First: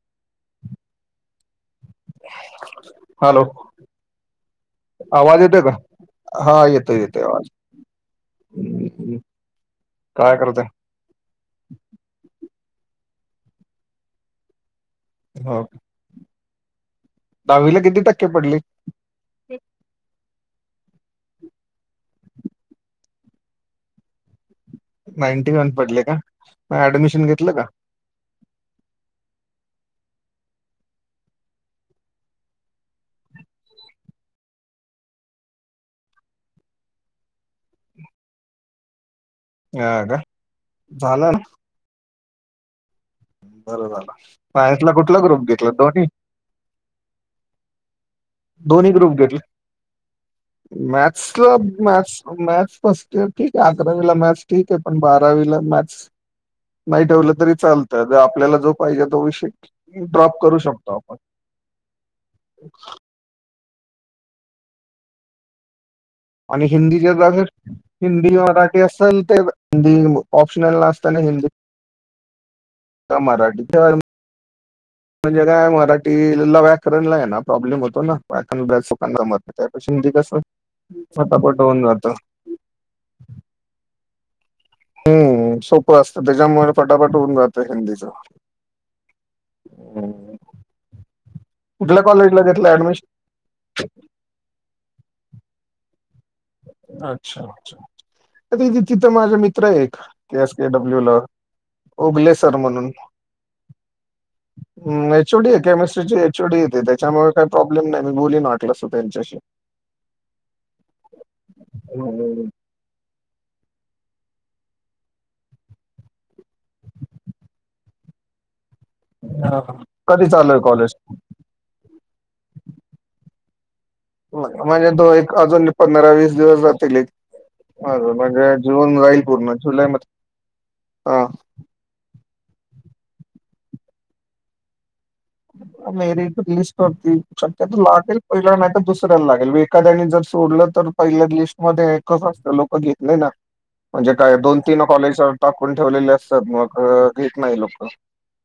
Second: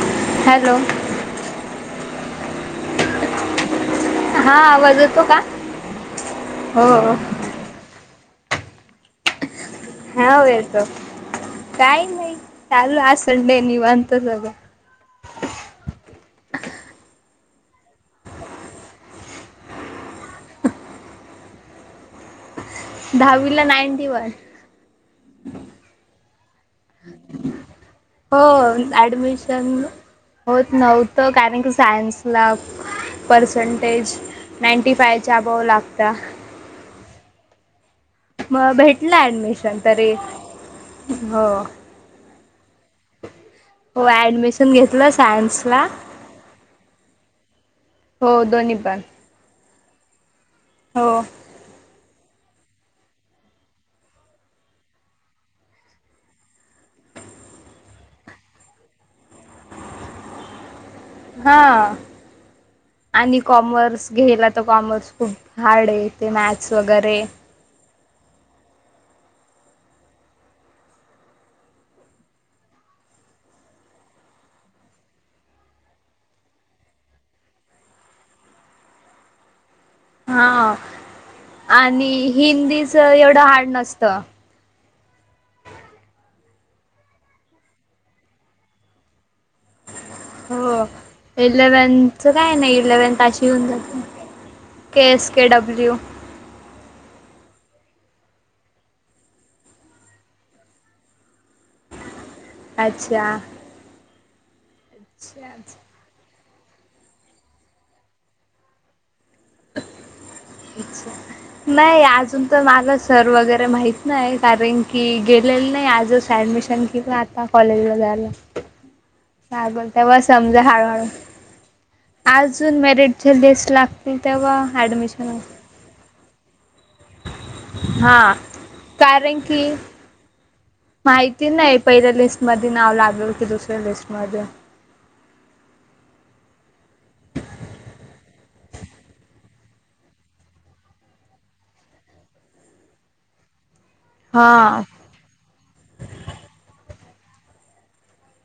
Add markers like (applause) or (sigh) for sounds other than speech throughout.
(inaudible) Hello.. (inaudible) hello.. आवाज येतोय का? हा हो येतोय- येतोय आवाज. हम्म (inaudible) हा काय करताय येतोय काही नाही. चालू आज संडे निवांत सगळ. हो... (inaudible) दहावीला किती टक्के पडले? (unintelligible) दहावी (inaudible) ला नाईंटी वन. नाईंटी वन पडले का? मग ऍडमिशन घेतलं का हो ऍडमिशन होत नव्हतं कारण कि सायन्स ला (inaudible) पर्सेंटेज (inaudible) नाईंटी फाय अभाव लागत्या. (inaudible) मग भेटला ऍडमिशन हा तरी का झालं ना हो. बरं हो झालं ॲडमिशन सायसला घेतलं कुठला गूम घेतला? सायन्सला दोन्ही. हो दोन्ही पण ग्रुप घेतले. हो माचला मा. मॅथ्स फर्स्टर ठीक आहे अकरावीला मॅथ्स ठीक आहे पण बारावीला मॅथ्स. नाही ठेवलं तरी चालतं आपल्याला जो पाहिजे तो विषय ड्रॉप करू शकतो. आपण हा. आणि कॉमर्स घ्यायला तर कॉमर्स खूप हार्ड आहे. ते आणि मॅथ्स वगैरे हिंदीच्या हिंदी मराठी असेल ते हिंदी ऑप्शनल न असताना हिंदी. का मराठीच्यार? म्हणजे काय? मराठीला व्याकरण ला आहे ना, प्रॉब्लेम होतो ना व्याकरणभ्यासोकांना मत नाही.. त्याप त कस हा फटापट होऊन जात. आणि हिंदीच एवढं हार्ड नसतं. हम्म सोप असतं त्याच्यामुळे फटाफट होऊन जातं हिंदीच. हो. कुठल्या इलेवन्थच कॉलेजला काय घेतलं नाही ऍडमिशन इलेवन्थ अशी होऊन जाते. के एस के डब्ल्यू.. अच्छा अच्छा. थ तिथं माझे मित्र एक के एस के डब्ल्यू ला उगले. अच्छा. हम अच्छा एचओडी आहे केमिस्ट्रीची एचओडी येते त्याच्यामुळे काही प्रॉब्लेम नाही मी बोलीन वाटलास त्यांच्याशी. अच्छा. नाही हम्म. अजून तर मला सर वगैरे माहिित. नाही कारण की गेलेलं नाही आजच ऍडमिशन किवा आता कॉलेजला जाला. हा, स हा. बोल तेव्हा कधी चालू आहे समजा कॉलेज हळूहळू अजून, मॅरिटचे लिस्ट लागत. म्हणजे तो एक अजून पंधरा वीस दिवस जातील एक. अ हा. म्हणजे जून राईल कारण पूर्ण की जुलै म. माहिती नाही पहिल्या लिस्ट म नाव लागलेल की दुसऱ्या लिस्ट म. मेरी रिलीज करती्या लागेल. पहिला नाही तर दुसऱ्याला लागेल एखाद्याने जर सोडलं तर पहिल्या लिस्टमध्येध्ये एकच असतं लोक घेतले ना. म्हणजे काय हा दोन तीन कॉलेज टाकून ठेवलेले असतात मग. ेत नाही लोक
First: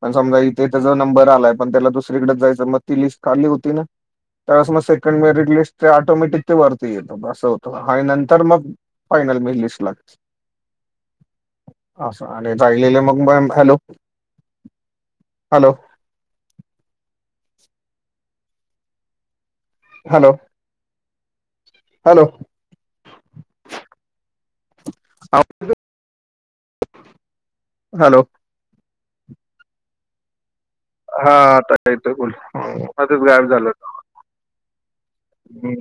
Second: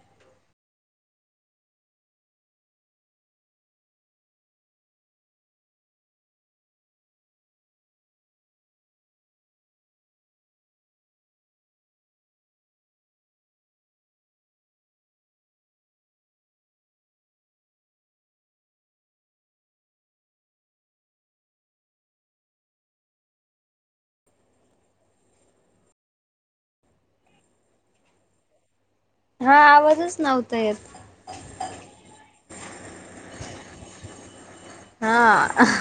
पण समजा इथे त्याचा नंबर आलाय. पण त्याला दुसरीकडे जायचं मग ती लिस्ट खाल्ली होती ना. त्यावेळे मग सेकंड मेरिट लिस्ट ते ऑटोमॅटिक ते वरती येत अससं होतं. आणि नंतर मग. म लस लाग. अस आणि राहिलेले मग ma'am hello. Hello. Hello hello. आवाज येतोय हॅलो. हा आवाजच नव्हता. येत. हाता बोला मधिच गायब झालं. हा. हम्म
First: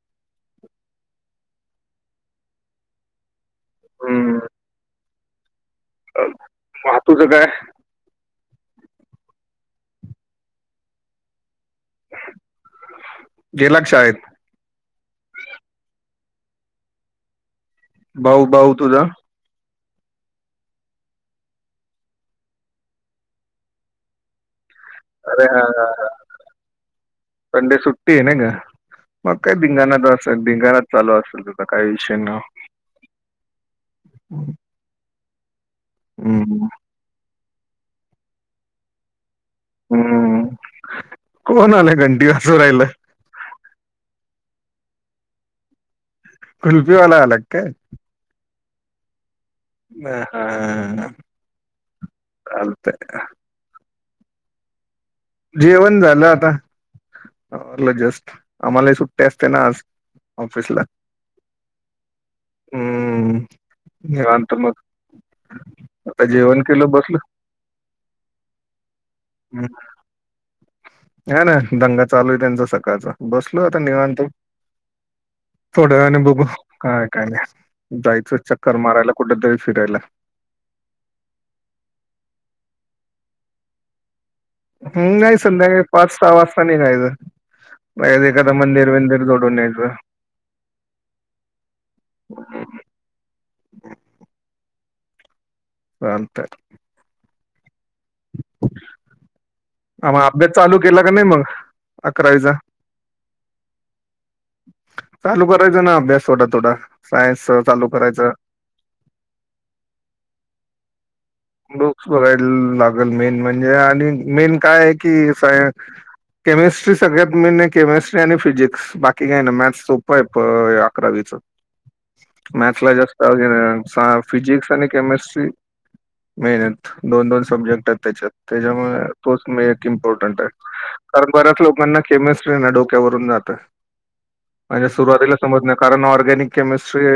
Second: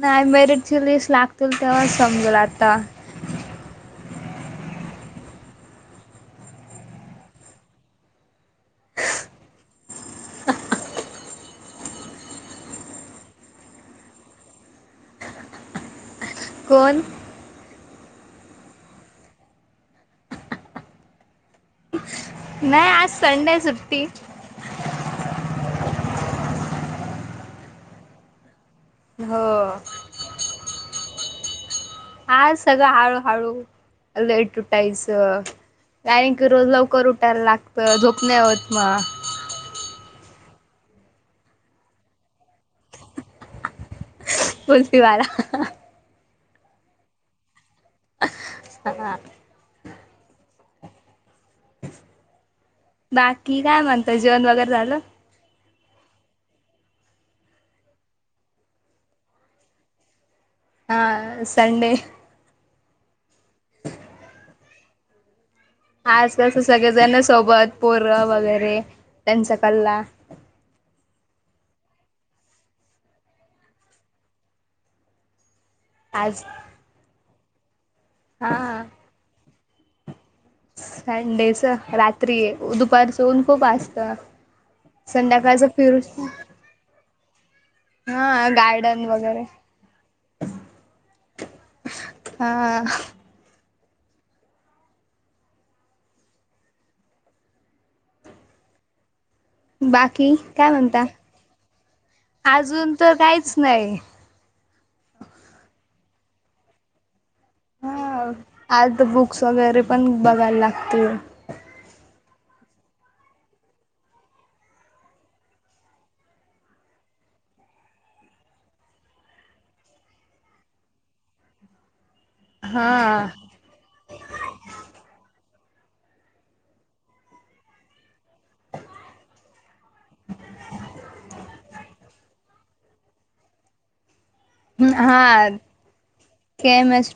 नाही मेरिटची लीस लागतील तेव्हा समजल आता. हम्म. तुज काय? गेला का शाळेत? कोन? भाऊ भाऊ तुझा. नाही आज संडे सुट्टी. अरे हा ह संडे सुट्टी आहे नाही का? मग हो काय धिंगाणा असल धिंगाणा चालू असेल तुझ काही विषय. ना हा सगळं हळू, हळू लेट उटायचं कारण की रोज हम्म लवकर उठायला लागत, झोप नाही होत मग. हम्म, कोण आलं घंटी वाजू राहील? कुल्फीवाला. कुल्फीवाला आला काय? हा. बर आलो. बाकी काय म्हणताय, जेवण वगैरे झालं? जेवण झालं आता. जस्ट आम्हाला सुट्टी असते ना आज ऑफिसला. हा संडे हम्म निवांत मग. आता आज काय तर जेवण केलं सगळेजण बसलो सोबत पोरं वगैरे त्यांचा कल्ला हाय ना दंगा चालू आहे त्यांचा सकाळचा. बसलोय आता निवांत. थोड्या वेळाने आज बघू काय आहे काय नाही, जायचं चक्कर हा मारायला कुठतरी. फिरायला. संडेच रात्री आहे दुपारच ऊन खूप असतं. हम्म नाही संध्याकाळचं संध्याकाळी फिरू पाच, सहा वाजता निघायचं. मग हा एखादा मंदिर गार्डन विंदिर वगैरे झोडून यायचं. हा. चालतंय. आ मग बाकी अभ्यास काय चालू केला म्हणता? का नाही मग अजून तर काहीच नाही. चालू करायच ना, अभ्यास थोडा थोडा. हा आत बुक्स वगैरे पण बघायला लागतील. बुक्स बघयला लागलं मेन म्हणजे आणि मेन काय आहे की सा केमिस्ट्री सगळ्यात मेन आहे. केमिस्ट्री आणि फिजिक्स बाकी काय नाय मॅथ्स सोपं आहे अकरावीचं. मॅथ्सला हा जास्त फिजिक्स आणि केमिस्ट्री मेहनत. दोन, दोन सब्जेक्ट आहेत त्याच्यात. त्याच्यामुळे तोच मेन एक इम्पॉर्टंट आहे. कारण बऱ्याच लोकांना केमिस्ट्रींना डोक्यावरून जाते. म्हणजे सुरुवातीला हा समजत नाही, कारण ऑर्गेनिक केमिस्ट्री केमस्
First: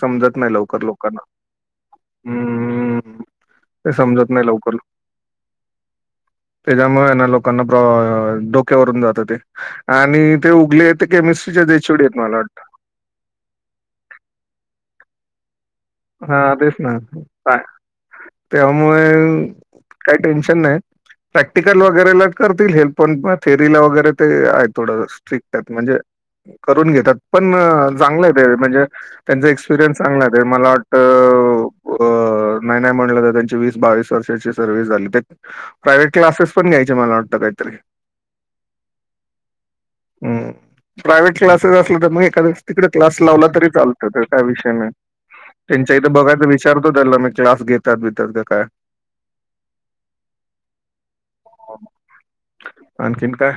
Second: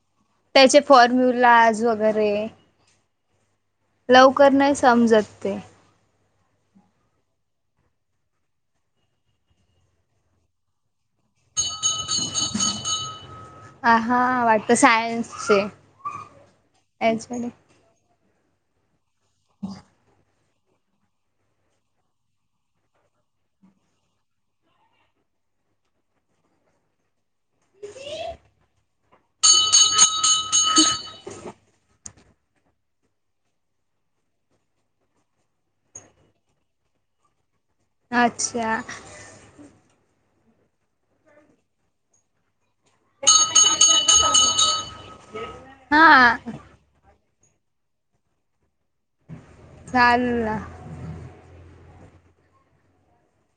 समजत नाही लवकर लोकांना. बरे. हम्म. ते समजत नाही लवकर. ते त्याच्यामुळे ना लोकांना डोक्यावरून जात ते आणि ते उगले ते केमिस् स्ट्रीचे एचओडी आहेत मला वाटतं. अं हा वाटत सायन्सचे. हा तेच ना याच्याकडे काय त्यामुळे काही टेन्शन नाही. प्रॅक्टिकल वगैरेला करतील हेल्प, पण थेरीला वगैरे ते आहे थोडं स्ट्रिक्ट आहेत. म्हणजे करून घेतात, पण चांगलं आहे ते म्हणजे त्यांचा एक्सपिरियन्स चांगला आहे. ते मला वा अ अ नाही, नाही म्हणलं तर त्यांची वीस, बावीस वर्षाची सर्व्हिस झाली. ते प्रायव्हेट क्लासेस पण घ्यायचे मला वाटतं कायतरी. अच्छा. हम्म प्रायव्हेट क्लासेस असलं तर मग एखाद तिकडे क्लास लावला तरी चालतो त्यात काय विषय नाही‌. त्यांच्या इथे हा बघायच विचारतो त्याला मी क्लास घेतात बितात का काय चालल ना. आणखीन काय?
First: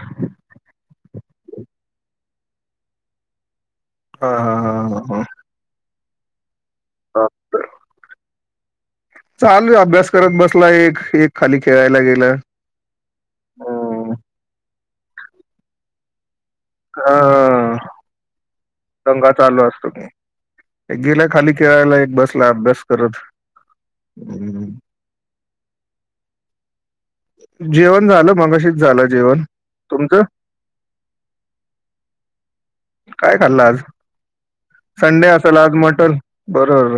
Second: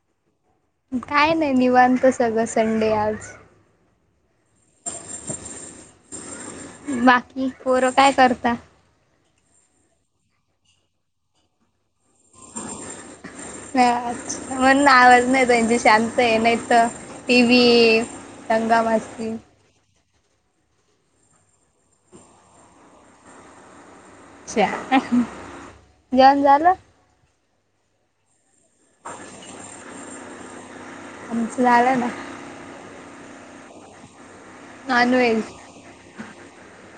काय नाही निवांत सगळं संडे आज. हा, हा, हा, हा, हा. बाकी पोरं काय करता? चाल अभ्यास करत बसला एक एक खाली खेळायला गेलं. च म्हण आवाज नाहीची शांत आहे नाही. तर हा टी. व्ही दंगा मस्ती दंगा चालू असतो की. गेला खाली खेळायला एक बसला अभ्यास करत. हम्म. अच्छा. जेवण झालं? जेवण झालं मगाशी झालं जेवण. तुमचं? आमचं झालं ना काय खाल्लं आज संडे नॉनव्हेज असेल आज मटन बरोबर.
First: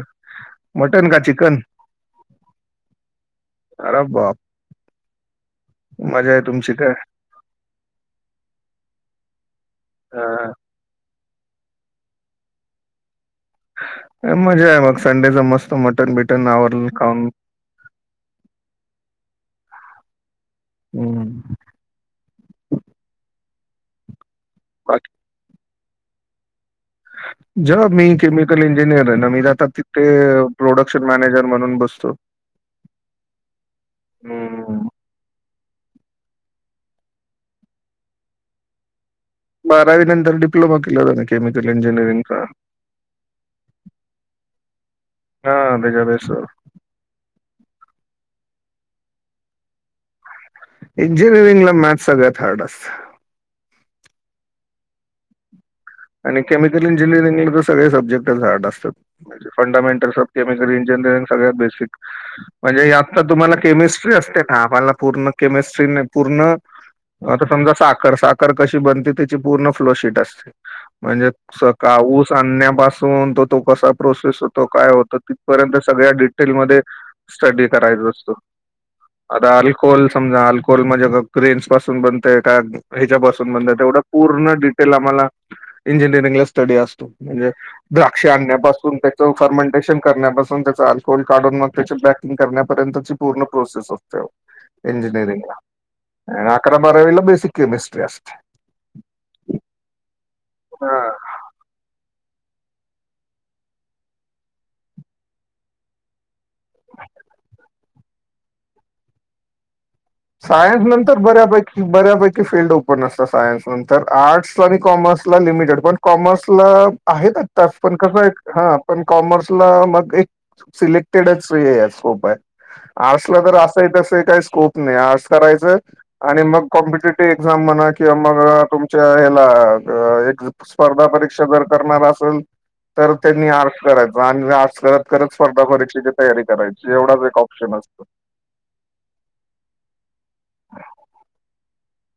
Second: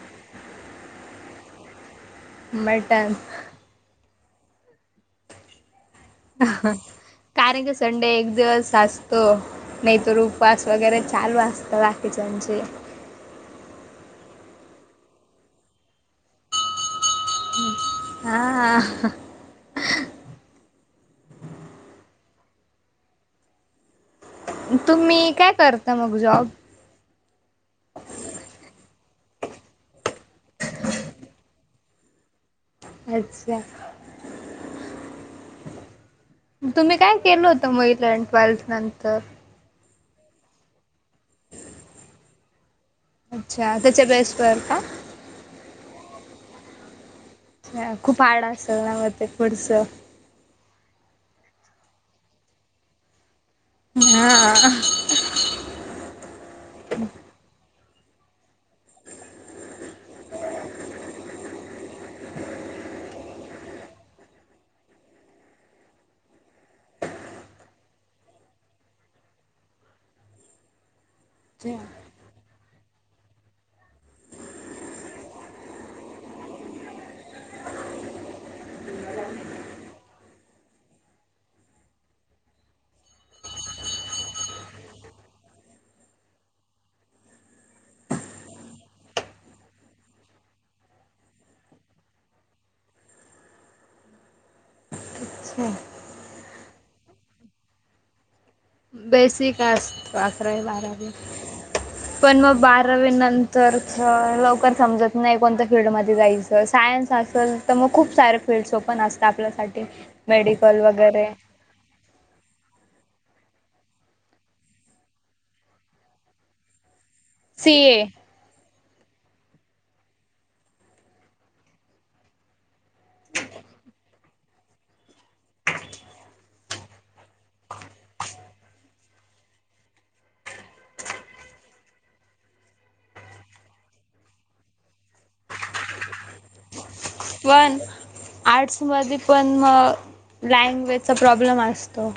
मटन का चिकन? मटन. अरे बाप मजा आहे तुमची काय? कारण की संडे एक दिवस असतो. नाही तर हा. उपवास वगैरे चालू असतात बाकीच्यांचे. मजा आहे मग संडेच मस्त मटन बिटन आवर खाऊन. आह. हम्म. तुम्ही काय करता मग जॉब? (inaudible) ज मी केमिकल इंजिनिअर आहे ना मी जात तिथे प्रोडक्शन मॅनेजर म्हणून बसतो. (inaudible) हम्म. तुम्ही काय केलं होत महिल ट्वेल्थ नंतर? बारावी नंतर डिप्लोमा केला होता केमिकल इंजिनिअरिंगचा. अच्छा त्याच्या बेसवर का? हा बघा बस अ खूप हार्ड असेल ना मग ते पुडच? इंजिनिअरिंग ला मॅथ्स सगळ्यात हार्ड असतं. हा. आणि केमिकल इंजीनियरिंग ला ज सगळे सब्जेक्टच हार्ड असतात म्हणजे फंडामेंटल सबकेमिकल इंजीनियरिंग सगळ्यात बेसिक म्हणजे आता तुम्हाला केमिस्ट्री असते ना, आम्हाला पूर्ण केमिस्ट्री नाही पूर्ण आता समजा साखर साखर कशी बनते त्याची पूर्ण फ्लोशीट असते. म्हणजे अच्छा. सकाऊस आणण्या पासून तो कसा प्रोसेस होतो, काय होतो तिथपर्यंत सगळ्या डिटेल मध्ये स्टडी करायचा असतो. आता अल्कोहोल समजा अल्कोहोल म्हणजे ग्रेन्स पासून बनतय का ह्याच्या पासून बन पूर्ण डिटेल आम्हाला इंजिनिअरिंगला स्टडी असतो, म्हणजे द्राक्ष आणण्यापासून त्याच फर्मेंटेशन करण्याप पासून त्याचं अल्कोहोल काढून मग त्याची पॅकिंग करण्यापर्यंतची पूर्ण प्रोसेस असतेओ इंजीन निअरिंगला अच्छा. आणि अकरा बारावीला बेसिक केमिस्ट्री असते. आकरावी हा बारावी पण मग बारावी नंतरचं लवकर समजत नाही कोणत्या फिल्डमध्ये जायचं. सायन्स असल तर मग खूप सारे फील्ड्स ओपन असतात आपल्यासाठी. मेडिकल सायन्स नंतर वगैरे. बऱ्यापैकी बऱ्यापैकी फील्ड ओ पन असतात सायन्स नंतर आर्टसला आणि कॉमर्सला लिमिटेड पण कॉमर्सला आहेत आता सी पण ए. कसंए हां पण कॉमर्सला मग एक सिलेक्टेडच हे स्कोप आहे. आर्ट्सला तर असंही तसंही काही स्कोप नाही. आर्ट्स करायचं आणि मग कॉम्पिटेट ट एक्झाम म्हणा किंवा मग तुमच्या ह्याला अ एक स्पर्धा परीक्षा जर करणार असल तर त्यांनी आर्टस करायचा आणि आर्टस करत करत स्पर्धा परीक्षेची तयारी करायची. एवढाच एक ऑप्शन असतो. म लँग्वेजचा प्रॉब्लम असतो.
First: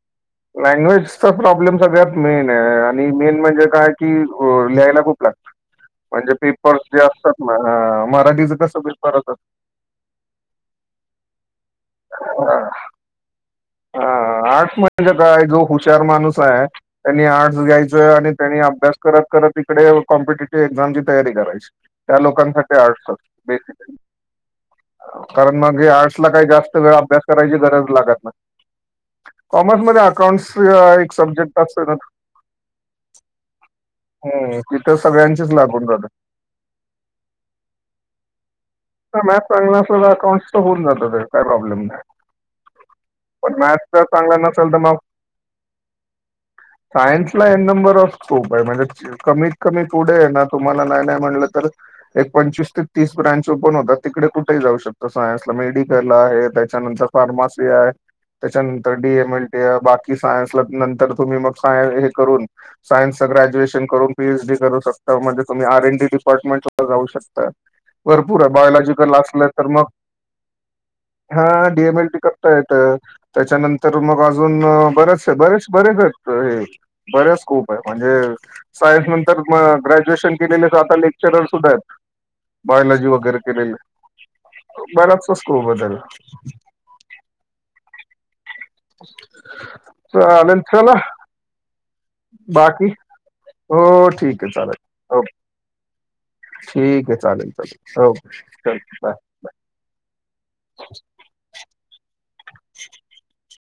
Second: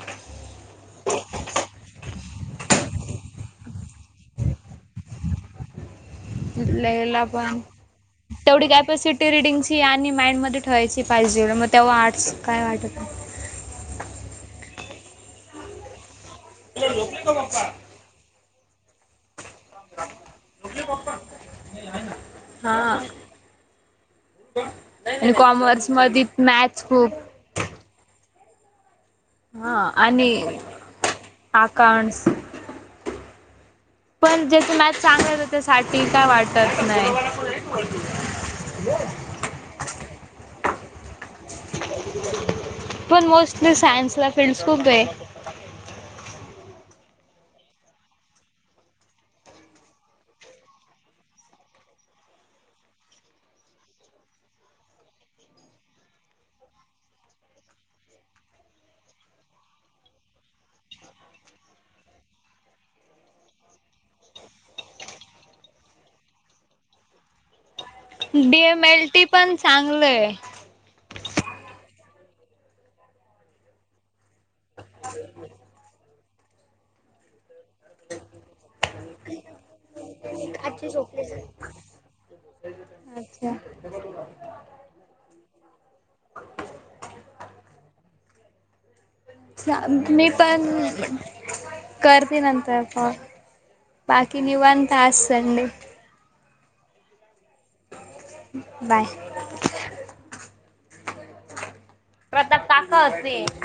लँग्वेजचा प्रॉब्लेम सगळ्यात मेनए आणि मेन म्हणजे काय की अ लिहायला खूप लागतं. (unintelligible) पेपर्स जे लेहायला असतात ना पण हां, मराठीचं तेवढी कसं पेपर कॅपसिटी असतात रिडिंगची आणि माइंड मध्ये ठेवायची. पाहिजे मग तेव्हा आर्टस काय वाट हा आर्ट्स म्हणजे काय जो हुशार माणूस आहे त्यांनी आर्टस घ्यायचं आणि त्यानी अभ्यास करत करत इकडे कॉम्पिटेटिव्ह एक्झामची तयारी करायची. त्या हा लोकांसाठी आर्ट्स बेसिक आणि कारण मग हे कॉमर्समध्ये आर्ट्सला काही जास्त मॅथ्स वेळ खूप अभ्यास करायची गरज लागत नाही. हा कॉमर्स मध्ये अकाउंट्स आणि एक सब्जेक्ट असतं ना अकाउंट्स पण हं, ज्याचं तिथं मॅथ चांगलं सगळ्यांचीच लागून त्याच्यासाठी जाते. काय वाटत नाही. हा मॅथ चांगलं असलं त अकाउंट्सचं होऊन जातं ते काय प्रॉब्लेम (unintelligible) पण मोस्टली मॅथ्स जर सायन्सला चांगलं फील्ड्स नसल तर खूप मग आहे (inaudible) सायन्सला हे नंबर ऑफ स्कोप आहे म्हणजे कमीत कमी पुढे आहे ना तुम्हाला नाही नाही म्हणलं तर एक पंचवीस ते तीस ब्रां ओपन होतात, तिकडे कुठेही जाऊ शकता सायन्सला, मेडिकल आहे, त्याच्यानंतर फार्मसी आहे त्याच्यानंतर डीमएलटी ए बाकी सायन्सला नंतर तुम्ही मग हे करून सायन ग्रॅज्युएशन करून पीएच डी करू शकता, म्हणजे तुम्ही आर एन डी डिपार्टमेंट सुद्धा जाऊ शकता. भरपूर हे D M L biological T असलं पण तर मग चांगलं आहे. हा डी एम एल टी करता येतं. त्याच्यानंतर मग अजून बरेचए बरेच बरेच आहेत. बरेच स्कोप आहे म्हणजे सायन्स नंतर अ ग्रॅज्युएशन केलेले तर आता लेक्च रर सुद्धा हेत, बायलॉजी वगैरे केलेले अच्छा बराचस स्कोपे त्याला. चा मी चालेल पण चला करते नंतर बाकी फोन. हो बाकी ठीक निवांत आज संडे. ठीके चालेल चालेल. ओके चल बाय बाय. (inaudible) प्रताप काका असते